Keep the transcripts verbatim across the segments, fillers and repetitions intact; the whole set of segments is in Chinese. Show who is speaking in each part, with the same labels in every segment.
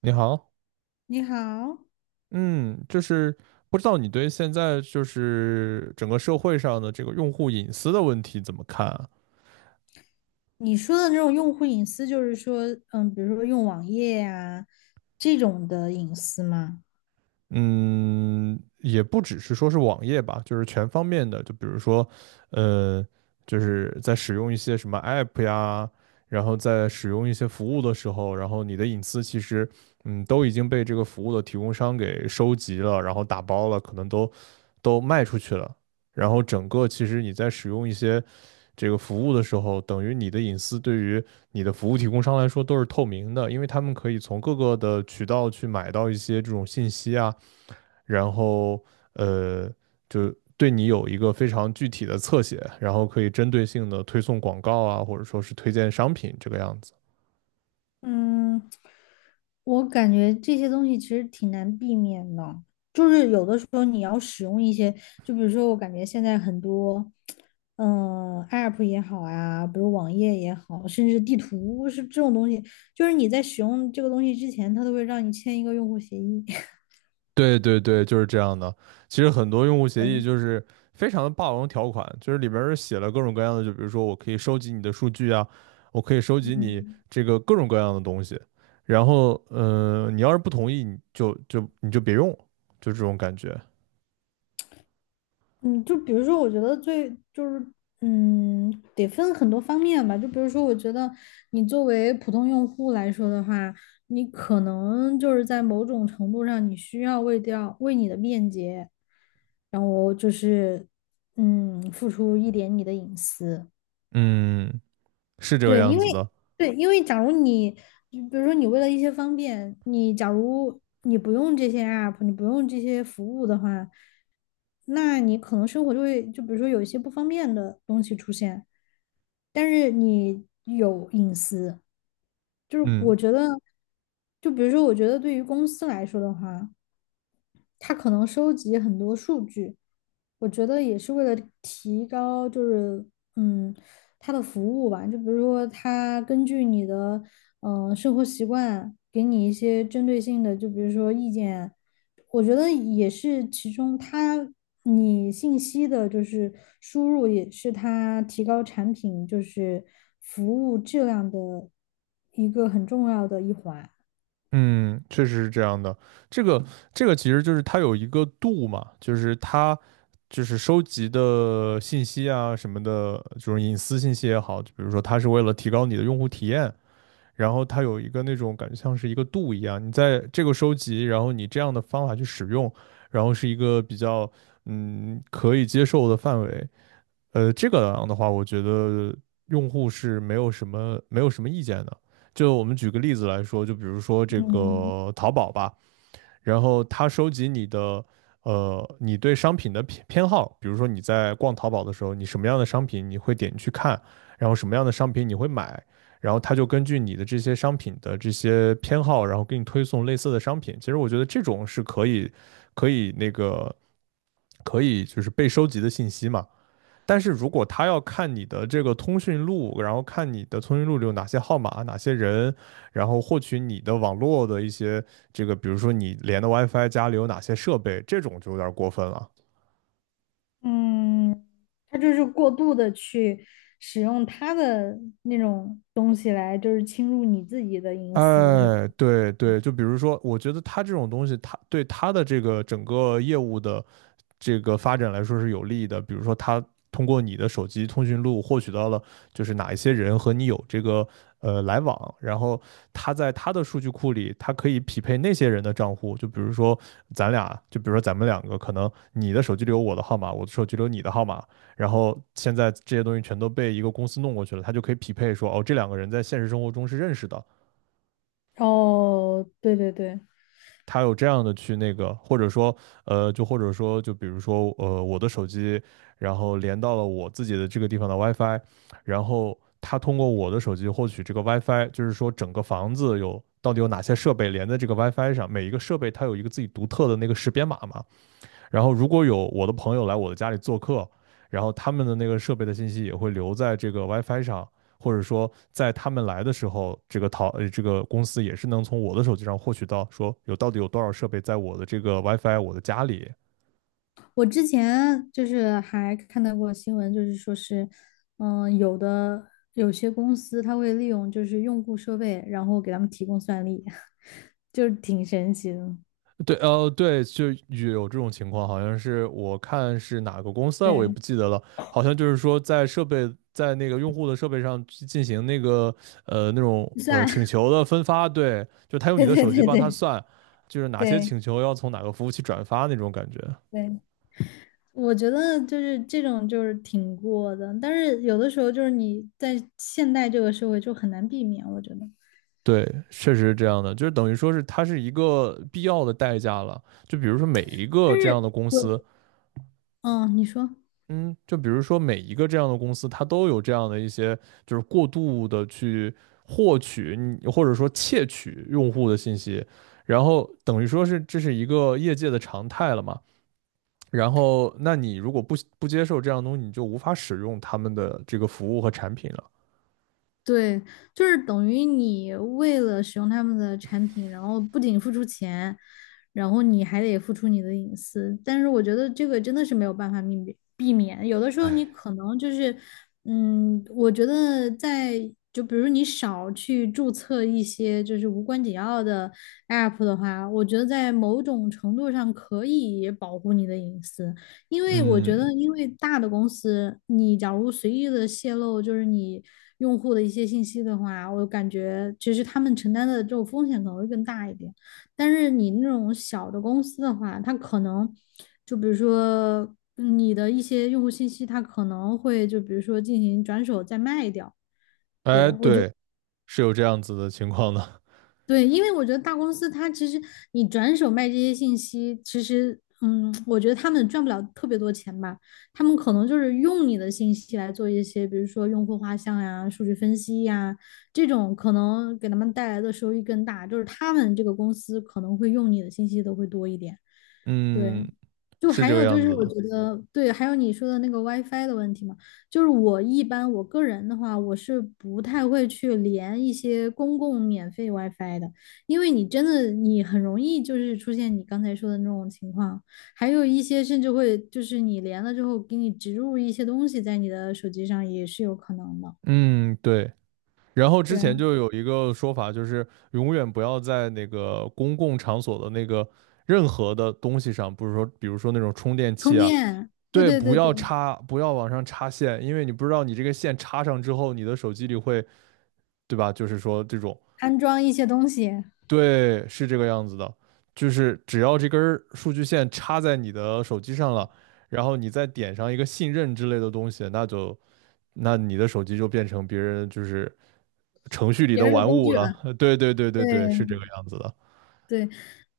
Speaker 1: 你好。
Speaker 2: 你好，
Speaker 1: 嗯，就是不知道你对现在就是整个社会上的这个用户隐私的问题怎么看啊？
Speaker 2: 你说的那种用户隐私，就是说，嗯，比如说用网页呀、这种的隐私吗？
Speaker 1: 嗯，也不只是说是网页吧，就是全方面的，就比如说，呃，就是在使用一些什么 app 呀，然后在使用一些服务的时候，然后你的隐私其实，嗯，都已经被这个服务的提供商给收集了，然后打包了，可能都都卖出去了，然后整个其实你在使用一些这个服务的时候，等于你的隐私对于你的服务提供商来说都是透明的，因为他们可以从各个的渠道去买到一些这种信息啊。然后呃，就对你有一个非常具体的侧写，然后可以针对性的推送广告啊，或者说是推荐商品这个样子。
Speaker 2: 嗯，我感觉这些东西其实挺难避免的，就是有的时候你要使用一些，就比如说我感觉现在很多，嗯，App 也好呀、比如网页也好，甚至地图是这种东西，就是你在使用这个东西之前，它都会让你签一个用户协议。
Speaker 1: 对对对，就是这样的。其实很多用户 协议
Speaker 2: 对，
Speaker 1: 就是非常的霸王条款，就是里边儿写了各种各样的，就比如说我可以收集你的数据啊，我可以收集你
Speaker 2: 嗯。
Speaker 1: 这个各种各样的东西。然后，呃，你要是不同意，你就就你就别用，就这种感觉。
Speaker 2: 嗯，就比如说，我觉得最就是，嗯，得分很多方面吧。就比如说，我觉得你作为普通用户来说的话，你可能就是在某种程度上，你需要为掉为你的便捷，然后就是，嗯，付出一点你的隐私。
Speaker 1: 嗯，是这个
Speaker 2: 对，
Speaker 1: 样
Speaker 2: 因为
Speaker 1: 子的。
Speaker 2: 对，因为假如你，就比如说你为了一些方便，你假如你不用这些 app，你不用这些服务的话，那你可能生活就会，就比如说有一些不方便的东西出现，但是你有隐私，就是
Speaker 1: 嗯。
Speaker 2: 我觉得，就比如说我觉得对于公司来说的话，他可能收集很多数据，我觉得也是为了提高，就是嗯，他的服务吧。就比如说，他根据你的嗯、呃生活习惯，给你一些针对性的，就比如说意见，我觉得也是其中他你信息的，就是输入也是他提高产品就是服务质量的一个很重要的一环。
Speaker 1: 嗯，确实是这样的。这个这个其实就是它有一个度嘛，就是它就是收集的信息啊什么的，就是隐私信息也好，就比如说它是为了提高你的用户体验，然后它有一个那种感觉像是一个度一样，你在这个收集，然后你这样的方法去使用，然后是一个比较嗯可以接受的范围。呃，这个样的话，我觉得用户是没有什么没有什么意见的。就我们举个例子来说，就比如说这
Speaker 2: 嗯。
Speaker 1: 个淘宝吧，然后它收集你的呃你对商品的偏偏好，比如说你在逛淘宝的时候，你什么样的商品你会点去看，然后什么样的商品你会买，然后它就根据你的这些商品的这些偏好，然后给你推送类似的商品。其实我觉得这种是可以可以那个可以就是被收集的信息嘛。但是如果他要看你的这个通讯录，然后看你的通讯录里有哪些号码、哪些人，然后获取你的网络的一些这个，比如说你连的 WiFi 家里有哪些设备，这种就有点过分了。
Speaker 2: 嗯，他就是过度的去使用他的那种东西来，就是侵入你自己的隐私，是吗？
Speaker 1: 哎，对对，就比如说，我觉得他这种东西，他对他的这个整个业务的这个发展来说是有利的。比如说，他通过你的手机通讯录获取到了，就是哪一些人和你有这个呃来往，然后他在他的数据库里，他可以匹配那些人的账户。就比如说咱俩，就比如说咱们两个，可能你的手机里有我的号码，我的手机里有你的号码，然后现在这些东西全都被一个公司弄过去了，他就可以匹配说，哦，这两个人在现实生活中是认识的，
Speaker 2: 哦，对对对。
Speaker 1: 它有这样的去那个，或者说，呃，就或者说，就比如说，呃，我的手机，然后连到了我自己的这个地方的 WiFi,然后它通过我的手机获取这个 WiFi,就是说整个房子有到底有哪些设备连在这个 WiFi 上，每一个设备它有一个自己独特的那个识别码嘛，然后如果有我的朋友来我的家里做客，然后他们的那个设备的信息也会留在这个 WiFi 上，或者说在他们来的时候，这个淘呃这个公司也是能从我的手机上获取到说有到底有多少设备在我的这个 WiFi 我的家里。
Speaker 2: 我之前就是还看到过新闻，就是说是，嗯，有的有些公司他会利用就是用户设备，然后给他们提供算力，就是挺神奇的。
Speaker 1: 对，呃，对，就有这种情况，好像是我看是哪个公司啊，我也
Speaker 2: 对，
Speaker 1: 不记得了，好像就是说在设备在那个用户的设备上去进行那个呃那种呃请
Speaker 2: 算，
Speaker 1: 求的分发，对，就他 用你
Speaker 2: 对
Speaker 1: 的
Speaker 2: 对
Speaker 1: 手机
Speaker 2: 对
Speaker 1: 帮他
Speaker 2: 对
Speaker 1: 算，就是哪些
Speaker 2: 对
Speaker 1: 请求要从哪个服务器转发那种感觉。
Speaker 2: 对。我觉得就是这种就是挺过的，但是有的时候就是你在现代这个社会就很难避免，我觉得。
Speaker 1: 对，确实是这样的，就是等于说是它是一个必要的代价了。就比如说每一
Speaker 2: 但
Speaker 1: 个这样
Speaker 2: 是
Speaker 1: 的公
Speaker 2: 我，
Speaker 1: 司，
Speaker 2: 嗯，你说，
Speaker 1: 嗯，就比如说每一个这样的公司，它都有这样的一些，就是过度的去获取你或者说窃取用户的信息，然后等于说是这是一个业界的常态了嘛。然后，那你如果不不接受这样的东西，你就无法使用他们的这个服务和产品了。
Speaker 2: 对，就是等于你为了使用他们的产品，然后不仅付出钱，然后你还得付出你的隐私。但是我觉得这个真的是没有办法避免避免，有的时候你可能就是，嗯，我觉得在就比如你少去注册一些就是无关紧要的 app 的话，我觉得在某种程度上可以保护你的隐私。因为我
Speaker 1: 嗯，
Speaker 2: 觉得，因为大的公司，你假如随意的泄露就是你用户的一些信息的话，我感觉其实他们承担的这种风险可能会更大一点。但是你那种小的公司的话，它可能就比如说你的一些用户信息，它可能会就比如说进行转手再卖掉。
Speaker 1: 哎，
Speaker 2: 对，我觉
Speaker 1: 对，是有这样子的情况的。
Speaker 2: 对，因为我觉得大公司它其实你转手卖这些信息，其实嗯，我觉得他们赚不了特别多钱吧，他们可能就是用你的信息来做一些，比如说用户画像呀、数据分析呀这种，可能给他们带来的收益更大，就是他们这个公司可能会用你的信息都会多一点。
Speaker 1: 嗯，
Speaker 2: 对，就
Speaker 1: 是
Speaker 2: 还
Speaker 1: 这个
Speaker 2: 有就
Speaker 1: 样
Speaker 2: 是，
Speaker 1: 子
Speaker 2: 我觉
Speaker 1: 的。
Speaker 2: 得对，还有你说的那个 WiFi 的问题嘛，就是我一般我个人的话，我是不太会去连一些公共免费 WiFi 的，因为你真的你很容易就是出现你刚才说的那种情况，还有一些甚至会就是你连了之后给你植入一些东西在你的手机上也是有可能的，
Speaker 1: 嗯，对。然后之
Speaker 2: 对啊，
Speaker 1: 前就有一个说法，就是永远不要在那个公共场所的那个任何的东西上，不是说，比如说那种充电
Speaker 2: 充
Speaker 1: 器啊，
Speaker 2: 电，对
Speaker 1: 对，
Speaker 2: 对
Speaker 1: 不
Speaker 2: 对对，
Speaker 1: 要插，不要往上插线，因为你不知道你这个线插上之后，你的手机里会，对吧？就是说这种，
Speaker 2: 安装一些东西，
Speaker 1: 对，是这个样子的，就是只要这根儿数据线插在你的手机上了，然后你再点上一个信任之类的东西，那就那你的手机就变成别人就是程序里
Speaker 2: 别
Speaker 1: 的
Speaker 2: 人的
Speaker 1: 玩
Speaker 2: 工
Speaker 1: 物
Speaker 2: 具，
Speaker 1: 了。对对对对对，是这个
Speaker 2: 对。
Speaker 1: 样子的。
Speaker 2: 对，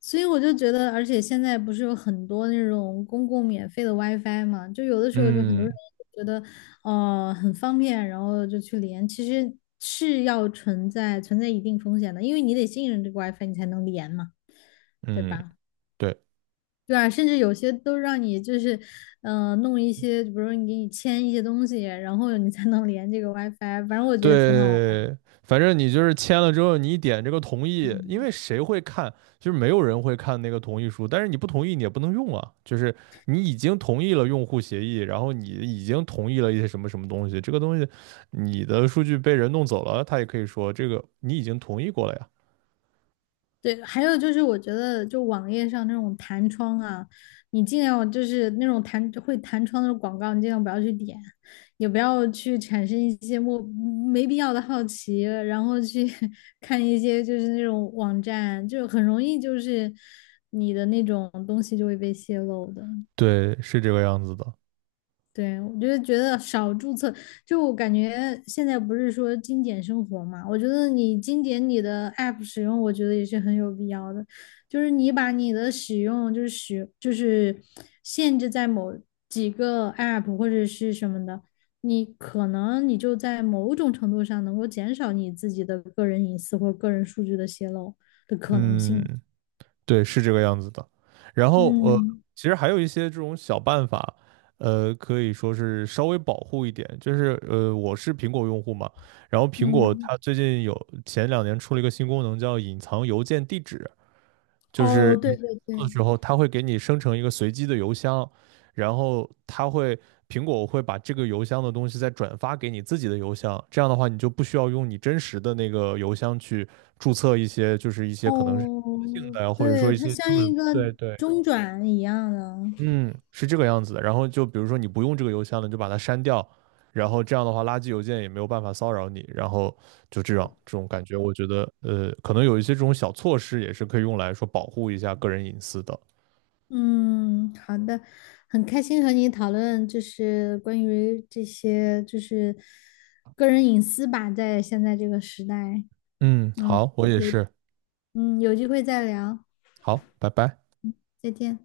Speaker 2: 所以我就觉得，而且现在不是有很多那种公共免费的 WiFi 嘛，就有的时候就很多人
Speaker 1: 嗯
Speaker 2: 觉得，呃，很方便，然后就去连，其实是要存在存在一定风险的，因为你得信任这个 WiFi 你才能连嘛，对
Speaker 1: 嗯，
Speaker 2: 吧？
Speaker 1: 对。
Speaker 2: 对啊，甚至有些都让你就是，呃，弄一些，比如说你给你签一些东西，然后你才能连这个 WiFi，反正我觉得挺好玩儿。
Speaker 1: 对，反正你就是签了之后，你一点这个同意，因为
Speaker 2: 嗯
Speaker 1: 谁会看？就是没有人会看那个同意书，但是你不同意你也不能用啊。就是你已经同意了用户协议，然后你已经同意了一些什么什么东西，这个东西你的数据被人弄走了，他也可以说这个你已经同意过了呀。
Speaker 2: 对，还有就是，我觉得就网页上那种弹窗啊，你尽量就是那种弹会弹窗的广告，你尽量不要去点，也不要去产生一些莫没必要的好奇，然后去 看一些就是那种网站，就很容易就是你的那种东西就会被泄露的。
Speaker 1: 对，是这个样子的。
Speaker 2: 对，我就是觉得少注册，就我感觉现在不是说精简生活嘛，我觉得你精简你的 app 使用，我觉得也是很有必要的。就是你把你的使用，就是使，就是限制在某几个 app 或者是什么的，你可能你就在某种程度上能够减少你自己的个人隐私或个人数据的泄露的可能
Speaker 1: 嗯，
Speaker 2: 性。
Speaker 1: 对，是这个样子的。然后呃，
Speaker 2: 嗯
Speaker 1: 其实还有一些这种小办法，呃，可以说是稍微保护一点。就是呃，我是苹果用户嘛，然后苹果
Speaker 2: 嗯，
Speaker 1: 它最近有前两年出了一个新功能，叫隐藏邮件地址。就
Speaker 2: 哦，
Speaker 1: 是你
Speaker 2: 对对
Speaker 1: 做的
Speaker 2: 对。
Speaker 1: 时候，它会给你生成一个随机的邮箱，然后它会苹果会把这个邮箱的东西再转发给你自己的邮箱，这样的话你就不需要用你真实的那个邮箱去注册一些，就是一些可能是性
Speaker 2: 哦，
Speaker 1: 的呀，或者说
Speaker 2: 对，
Speaker 1: 一
Speaker 2: 它
Speaker 1: 些
Speaker 2: 像
Speaker 1: 根本
Speaker 2: 一个
Speaker 1: 对对
Speaker 2: 中转一样的。
Speaker 1: 嗯，是这个样子的。然后就比如说你不用这个邮箱了，你就把它删掉，然后这样的话，垃圾邮件也没有办法骚扰你。然后就这样，这种感觉，我觉得呃，可能有一些这种小措施也是可以用来说保护一下个人隐私的。
Speaker 2: 嗯，好的，很开心和你讨论，就是关于这些，就是个人隐私吧，在现在这个时代。
Speaker 1: 嗯，
Speaker 2: 嗯，
Speaker 1: 好，我也
Speaker 2: 有，
Speaker 1: 是。
Speaker 2: 嗯，有机会再聊，
Speaker 1: 好，拜拜。
Speaker 2: 再见。